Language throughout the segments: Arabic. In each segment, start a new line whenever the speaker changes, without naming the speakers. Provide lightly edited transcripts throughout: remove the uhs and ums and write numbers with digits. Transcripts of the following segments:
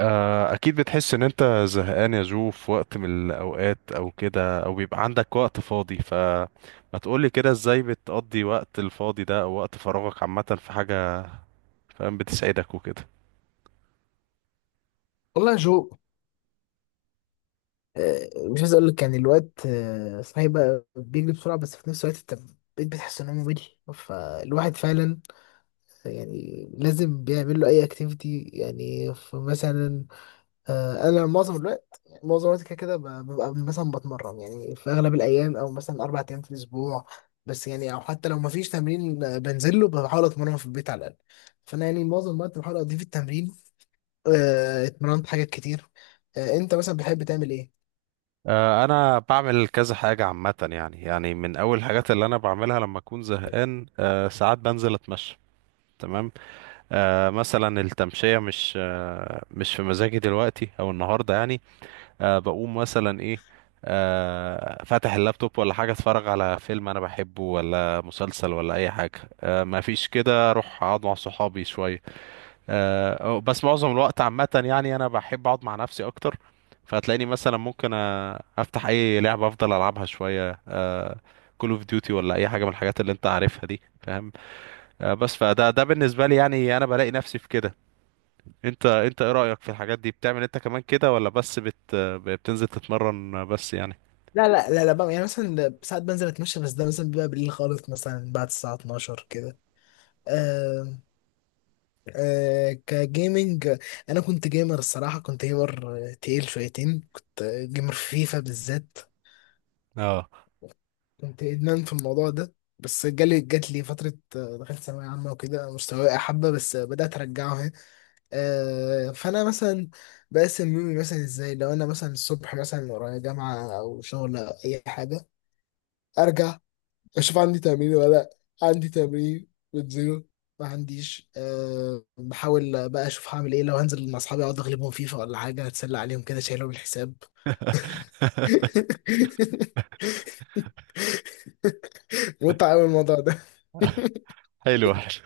اكيد بتحس ان انت زهقان يا جو، في وقت من الاوقات او كده، او بيبقى عندك وقت فاضي. فما تقولي كده، ازاي بتقضي وقت الفاضي ده او وقت فراغك عامة في حاجة فاهم بتسعدك وكده؟
والله يا جو. مش عايز اقول لك يعني الوقت صحيح بقى بيجري بسرعه، بس في نفس الوقت انت بقيت بتحس ان هو ممل. فالواحد فعلا يعني لازم بيعمل له اي اكتيفيتي، يعني فمثلا انا معظم الوقت معظم الوقت كده كده ببقى مثلا بتمرن، يعني في اغلب الايام او مثلا اربع ايام في الاسبوع. بس يعني او حتى لو مفيش تمرين، بنزل له بحاول اتمرن في البيت على الاقل. فانا يعني معظم الوقت بحاول اضيف التمرين. اتمرنت حاجات كتير. انت مثلا بتحب تعمل ايه؟
انا بعمل كذا حاجة عامة، يعني من اول الحاجات اللي انا بعملها لما اكون زهقان، ساعات بنزل اتمشى. تمام. مثلا التمشية مش في مزاجي دلوقتي او النهاردة يعني. بقوم مثلا ايه. فاتح اللابتوب ولا حاجة، اتفرج على فيلم انا بحبه ولا مسلسل ولا اي حاجة. ما فيش كده، اروح اقعد مع صحابي شوية. بس معظم الوقت عامة يعني، انا بحب اقعد مع نفسي اكتر. فهتلاقيني مثلا ممكن، افتح اي لعبة افضل العبها شوية. كول اوف ديوتي ولا اي حاجة من الحاجات اللي انت عارفها دي، فاهم؟ بس فده بالنسبة لي يعني، انا بلاقي نفسي في كده. انت ايه رأيك في الحاجات دي، بتعمل انت كمان كده ولا بس بتنزل تتمرن بس يعني؟
لا لا لا لا بقى، يعني مثلا ده ساعات بنزل اتمشى، بس ده مثلا بيبقى بالليل خالص مثلا بعد الساعة 12 كده. آه. كجيمنج، انا كنت جيمر الصراحة، كنت جيمر تقيل شويتين، كنت جيمر في فيفا بالذات.
اه.
كنت ادمان في الموضوع ده، بس جات لي فترة، دخلت ثانوية عامة وكده مستواي وقع حبة، بس بدأت أرجعه أهي. فأنا مثلا بقسم يومي مثلا إزاي. لو أنا مثلا الصبح مثلا ورايا جامعة أو شغل أو أي حاجة أرجع اشوف عندي تمرين ولا لأ. عندي تمرين بنزله. ما عنديش، بحاول بقى اشوف هعمل ايه. لو هنزل مع اصحابي اقعد اغلبهم فيفا ولا حاجه، اتسلى عليهم كده شايلهم الحساب. متعة قوي الموضوع ده.
حلو حلو.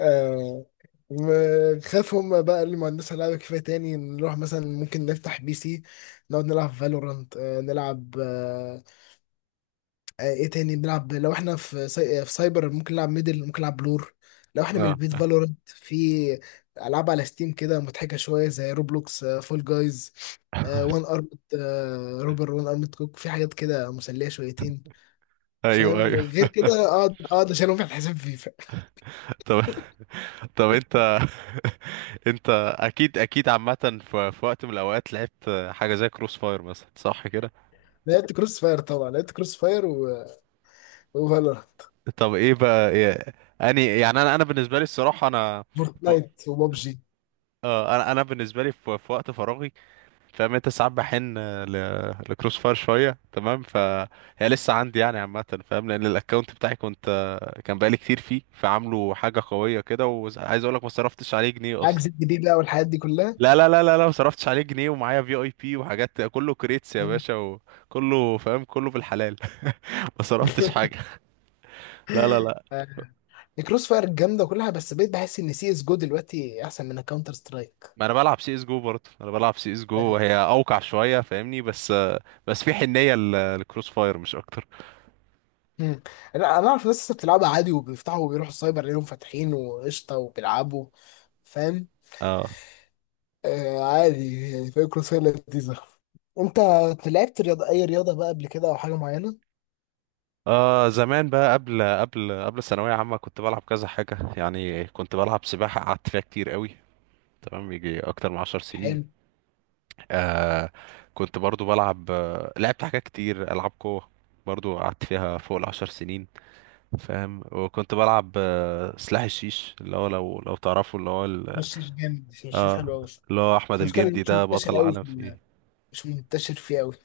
أه. خاف هم بقى اللي ما عندناش لعبة كفاية. تاني نروح مثلا ممكن نفتح بي سي نقعد نلعب فالورانت، نلعب، ايه تاني نلعب. لو احنا في في سايبر ممكن نلعب ميدل، ممكن نلعب بلور. لو احنا من
اه.
البيت فالورنت، في العاب على ستيم كده مضحكه شويه زي روبلوكس، فول جايز، وان ارمد، روبر وان ارمد كوك، في حاجات كده مسليه شويتين.
ايوه،
فاهم؟
ايوه.
غير كده اقعد اقعد اشيلهم في الحساب فيفا.
طب طب انت... انت... اكيد اكيد عامه، في وقت من الاوقات لعبت حاجه زي كروس فاير مثلا، صح كده؟
لعبت كروس فاير طبعا، لعبت كروس فاير و... وفالورانت،
طب ايه بقى إيه... اني يعني، انا بالنسبه لي الصراحه انا... ف-
فورتنايت وبابجي.
انا بالنسبه لي في وقت فراغي. فاهم انت، ساعات بحن ل... لكروس فاير شويه، تمام فهي لسه عندي يعني، عامه فاهم. لان الاكونت بتاعي كان بقالي كتير فيه، فعامله حاجه قويه كده. وعايز اقول لك ما صرفتش عليه جنيه اصلا.
عجز الجديد بقى والحاجات دي كلها.
لا، لا، لا، لا، لا، ما صرفتش عليه جنيه ومعايا في IP وحاجات، كله كريتس يا باشا، وكله فاهم كله بالحلال. ما صرفتش حاجه. لا، لا، لا.
الكروس فاير جامده وكلها، بس بقيت بحس ان سي اس جو دلوقتي احسن من الكاونتر سترايك.
ما انا بلعب CSGO برضه، انا بلعب CSGO وهي اوقع شويه فاهمني، بس... بس في حنيه للكروس فاير مش اكتر.
مم. لا انا اعرف ناس لسه بتلعبها عادي، وبيفتحوا وبيروحوا السايبر ليهم فاتحين وقشطه وبيلعبوا. فاهم؟
اه.
آه عادي يعني. فاهم؟ كروس فاير لذيذه. انت لعبت رياضه، اي رياضه بقى قبل كده او حاجه معينه؟
زمان بقى، قبل الثانوية عامة كنت بلعب كذا حاجة يعني، كنت بلعب سباحة قعدت فيها كتير قوي. تمام، يجي أكتر من 10 سنين.
حلو.
آه. كنت برضو بلعب آه، لعبت حاجات كتير، ألعاب قوة. برضو قعدت فيها فوق ال10 سنين. فاهم، وكنت بلعب سلاح الشيش، اللي هو لو تعرفوا اللي هو
مشيش جامد، مشيش
اه
حلو قوي.
اللي هو أحمد
المشكله إن
الجندي
مش
ده بطل
منتشر قوي في
العالم فيه.
مش منتشر فيه قوي.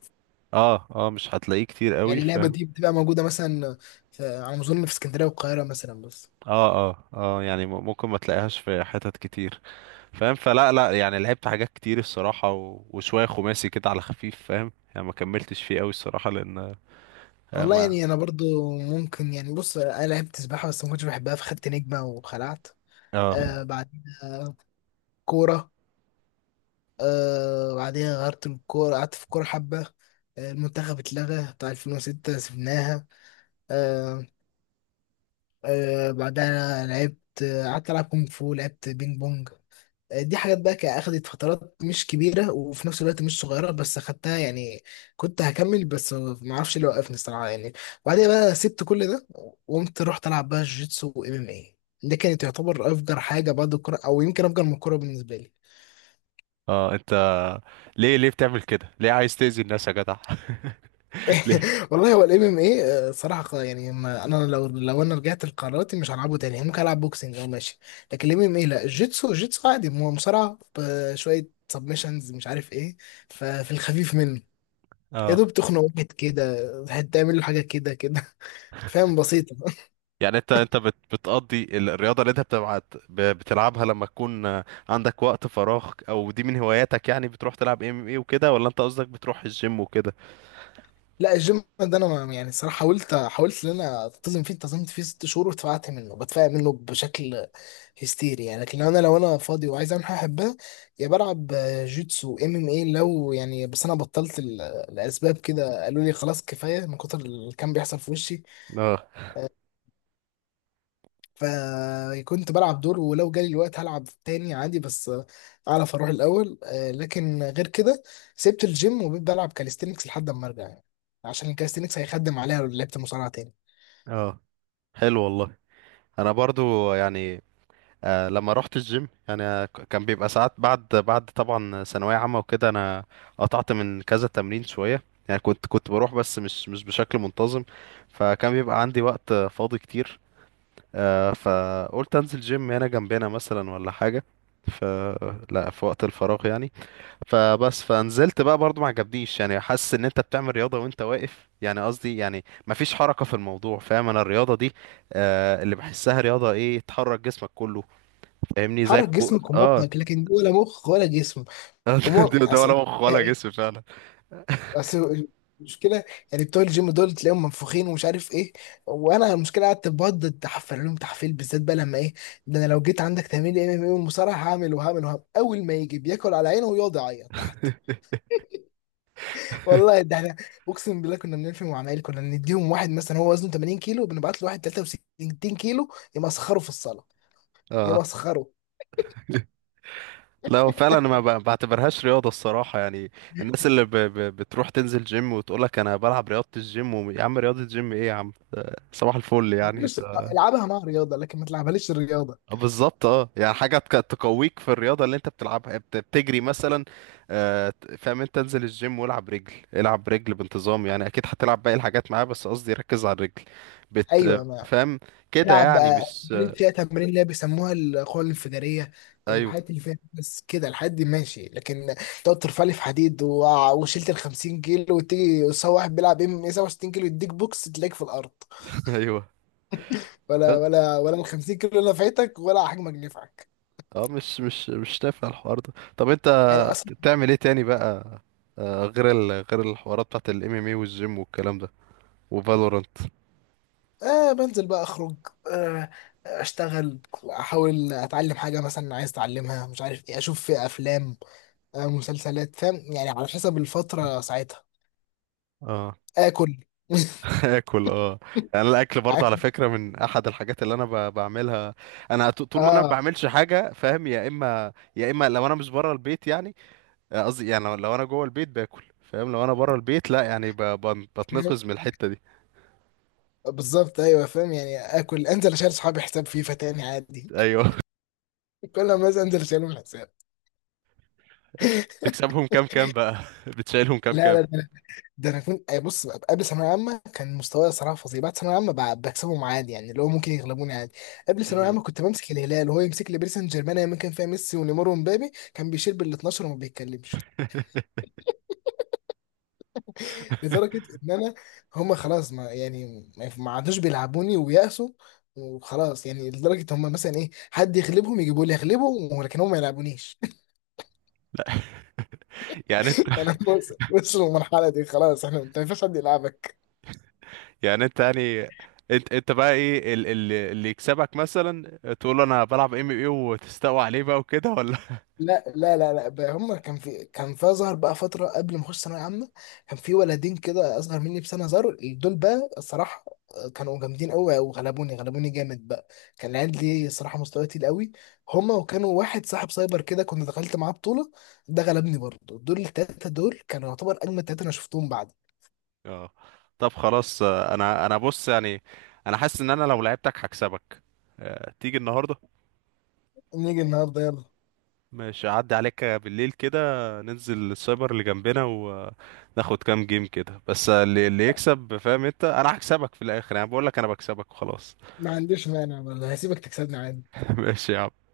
اه، اه، مش هتلاقيه كتير قوي
يعني اللعبه
فاهم.
دي بتبقى موجوده مثلا في، على ما اظن في اسكندريه والقاهره مثلا بس.
اه، اه، اه، يعني ممكن ما تلاقيهاش في حتت كتير. فاهم. فلا لا يعني، لعبت حاجات كتير الصراحة، و... وشوية خماسي كده على خفيف، فاهم يعني ما كملتش فيه قوي الصراحة لأن... آه،
والله
ما
يعني انا برضو ممكن، يعني بص انا لعبت سباحه بس ما كنتش بحبها، فخدت نجمه وخلعت.
اه،
بعدين كوره. بعدين غيرت الكوره قعدت في كوره حبه. آه المنتخب اتلغى بتاع 2006 سبناها. آه. بعدها لعبت، قعدت العب كونغ فو، لعبت بينج بونج. دي حاجات بقى اخدت فترات مش كبيرة، وفي نفس الوقت مش صغيرة، بس اخدتها يعني. كنت هكمل بس ما اعرفش اللي وقفني الصراحة يعني. وبعدين بقى سبت كل ده، وقمت رحت العب بقى جيتسو وام ام اي. ده كانت تعتبر افجر حاجة بعد الكورة، او يمكن افجر من الكورة بالنسبة لي.
اه، انت... ليه ليه بتعمل كده؟ ليه عايز تأذي الناس يا جدع؟ ليه؟
والله هو الام ام اي صراحة يعني، ما انا لو انا رجعت لقراراتي مش هلعبه تاني يعني. ممكن العب بوكسنج او ماشي، لكن الام ام اي لا. الجيتسو، الجيتسو عادي، مصارعة بشوية سبمشنز مش عارف ايه. ففي الخفيف منه يا
اه،
دوب تخنق واحد كده، هتعمل له حاجه كده كده. فاهم؟ بسيطه.
يعني انت بتقضي الرياضة اللي انت بتلعبها لما تكون عندك وقت فراغ، او دي من هواياتك يعني؟ بتروح تلعب ام ايه وكده، ولا انت قصدك بتروح الجيم وكده؟
لا، الجيم ده انا يعني الصراحه حاولت ان انا التزم فيه، التزمت فيه ست شهور واتفقعت منه، بتفقع منه بشكل هستيري يعني. لكن لو انا فاضي وعايز اعمل حاجه احبها، يا بلعب جيتسو، ام ام اي لو يعني. بس انا بطلت الاسباب كده، قالوا لي خلاص كفايه من كتر اللي كان بيحصل في وشي.
اه،
فكنت بلعب دور، ولو جالي الوقت هلعب تاني عادي. بس اعرف اروح الاول، لكن غير كده سبت الجيم وبقيت بلعب كاليستينكس لحد اما ارجع يعني، عشان الكاليستينكس هيخدم عليها لو لعبت مصارعه تاني.
اه، حلو والله. انا برضو يعني... لما رحت الجيم يعني كان بيبقى ساعات، بعد طبعا ثانوية عامة وكده انا قطعت من كذا تمرين شوية. يعني كنت بروح، بس مش بشكل منتظم. فكان بيبقى عندي وقت فاضي كتير. فقلت انزل جيم هنا جنبنا مثلا ولا حاجة. ف لا، في وقت الفراغ يعني. فبس فنزلت بقى، برضو ما عجبنيش يعني. حاسس ان انت بتعمل رياضة وانت واقف، يعني قصدي يعني مفيش حركة في الموضوع، فاهم؟ انا الرياضة دي، اللي بحسها رياضة، ايه تحرك جسمك كله. فاهمني، زي
حرك
الكو
جسمك
اه
ومخك لكن ولا مخ ولا جسم. وما
ده ولا
اصل
مخ ولا
ايه،
جسم فعلا.
اصل المشكله، يعني بتوع الجيم دول تلاقيهم منفوخين ومش عارف ايه. وانا المشكله قعدت بقعد تحفل لهم تحفيل بالذات بقى لما ايه. ده انا لو جيت عندك تمرين ام ام اي والمصارعه هعمل وهعمل وهعمل، اول ما يجي بياكل على عينه ويقعد يعيط تحت. والله ده احنا، اقسم بالله كنا بنلفي مع عمايل، كنا نديهم واحد مثلا هو وزنه 80 كيلو، بنبعت له واحد 63 كيلو يمسخره في الصاله،
اه،
يمسخره.
لا هو فعلا ما بعتبرهاش رياضة الصراحة يعني. الناس اللي بتروح تنزل جيم وتقول لك انا بلعب رياضة الجيم، يا عم رياضة الجيم ايه يا عم، ده صباح الفل يعني
مش
انت...
العبها مع رياضه لكن ما تلعبهاليش الرياضه.
بالظبط اه، يعني حاجة تقويك في الرياضة اللي انت بتلعبها، يعني بتجري مثلا. فاهم، انت انزل الجيم والعب رجل العب رجل بانتظام، يعني اكيد هتلعب باقي الحاجات معاه بس قصدي ركز على الرجل.
ايوه يا مان.
فاهم كده
العب
يعني
بقى
مش
تمارين، فيها تمارين اللي هي بيسموها القوه الانفجاريه،
ايوه.
الحاجات اللي فيها بس كده، الحاجات دي ماشي. لكن تقعد ترفع لي في حديد وشلت ال 50 كيلو، وتيجي سوا واحد بيلعب ام ام 67 كيلو يديك بوكس تلاقيك في الارض.
ايوه
ولا
بس...
ولا ولا ال 50 كيلو نفعتك ولا حجمك نفعك.
اه، مش تافه الحوار ده. طب انت
يعني.
بتعمل ايه تاني بقى؟ غير الحوارات بتاعت الMMA والجيم والكلام ده. وفالورانت.
آه بنزل بقى، أخرج، آه أشتغل، أحاول أتعلم حاجة مثلا عايز أتعلمها مش عارف إيه، أشوف في أفلام، آه مسلسلات، فاهم يعني على حسب الفترة ساعتها.
اه.
آكل.
اكل، اه. يعني الاكل برضه على فكره من احد الحاجات اللي انا بعملها. انا طول ما انا ما
آه.
بعملش حاجه فاهم، يا اما لو انا مش بره البيت يعني. قصدي يعني، لو انا جوه البيت باكل فاهم، لو انا بره البيت لا يعني
فاهم؟
بتنقذ من الحته دي.
بالظبط أيوه فاهم، يعني آكل، أنزل أشيل صحابي حساب فيفا تاني عادي.
ايوه.
كل ما أنزل أشيلهم حساب.
بتكسبهم كام كام بقى؟ بتشيلهم كام
لا
كام؟
لا. ده انا كنت أي بص قبل ثانويه عامه كان مستواي صراحه فظيع. بعد ثانويه عامه بكسبهم عادي، يعني اللي هو ممكن يغلبوني عادي. قبل ثانويه
امم.
عامه كنت بمسك الهلال وهو يمسك لي باريس سان جيرمان، ايام ما كان فيها ميسي ونيمار ومبابي. كان بيشيل بال 12 وما بيتكلمش، لدرجه ان انا، هم خلاص، ما يعني ما عادوش بيلعبوني ويأسوا وخلاص يعني. لدرجه هم مثلا ايه، حد يغلبهم يجيبوا لي اغلبهم، ولكن هم ما يلعبونيش.
يعني
يعني هم وصلوا للمرحله دي، خلاص احنا، انت ما ينفعش حد يلعبك.
يعني انت يعني انت بقى ايه اللي يكسبك مثلا تقول له انا بلعب MMA وتستقوى عليه بقى وكده، ولا؟
لا لا لا لا بقى. هما كان في كان في ظهر بقى فترة قبل ما اخش ثانوية عامة. كان في ولدين كده اصغر مني بسنة ظهروا دول بقى الصراحة، كانوا جامدين قوي وغلبوني، غلبوني جامد بقى. كان العيال دي الصراحة مستوى تقيل قوي، هما. وكانوا واحد صاحب سايبر كده كنت دخلت معاه بطولة، ده غلبني برضه. دول التلاتة دول كانوا يعتبر اجمد تلاتة انا شفتهم بعد.
اه، طب خلاص. انا بص يعني، انا حاسس ان انا لو لعبتك هكسبك. تيجي النهارده؟
نيجي النهاردة يلا.
مش هعدي عليك بالليل كده. ننزل السايبر اللي جنبنا وناخد كام جيم كده، بس اللي يكسب فاهم انت، انا هكسبك في الاخر يعني. بقول لك انا بكسبك وخلاص.
ما عنديش مانع والله، هسيبك تكسبني عادي.
ماشي يا عم.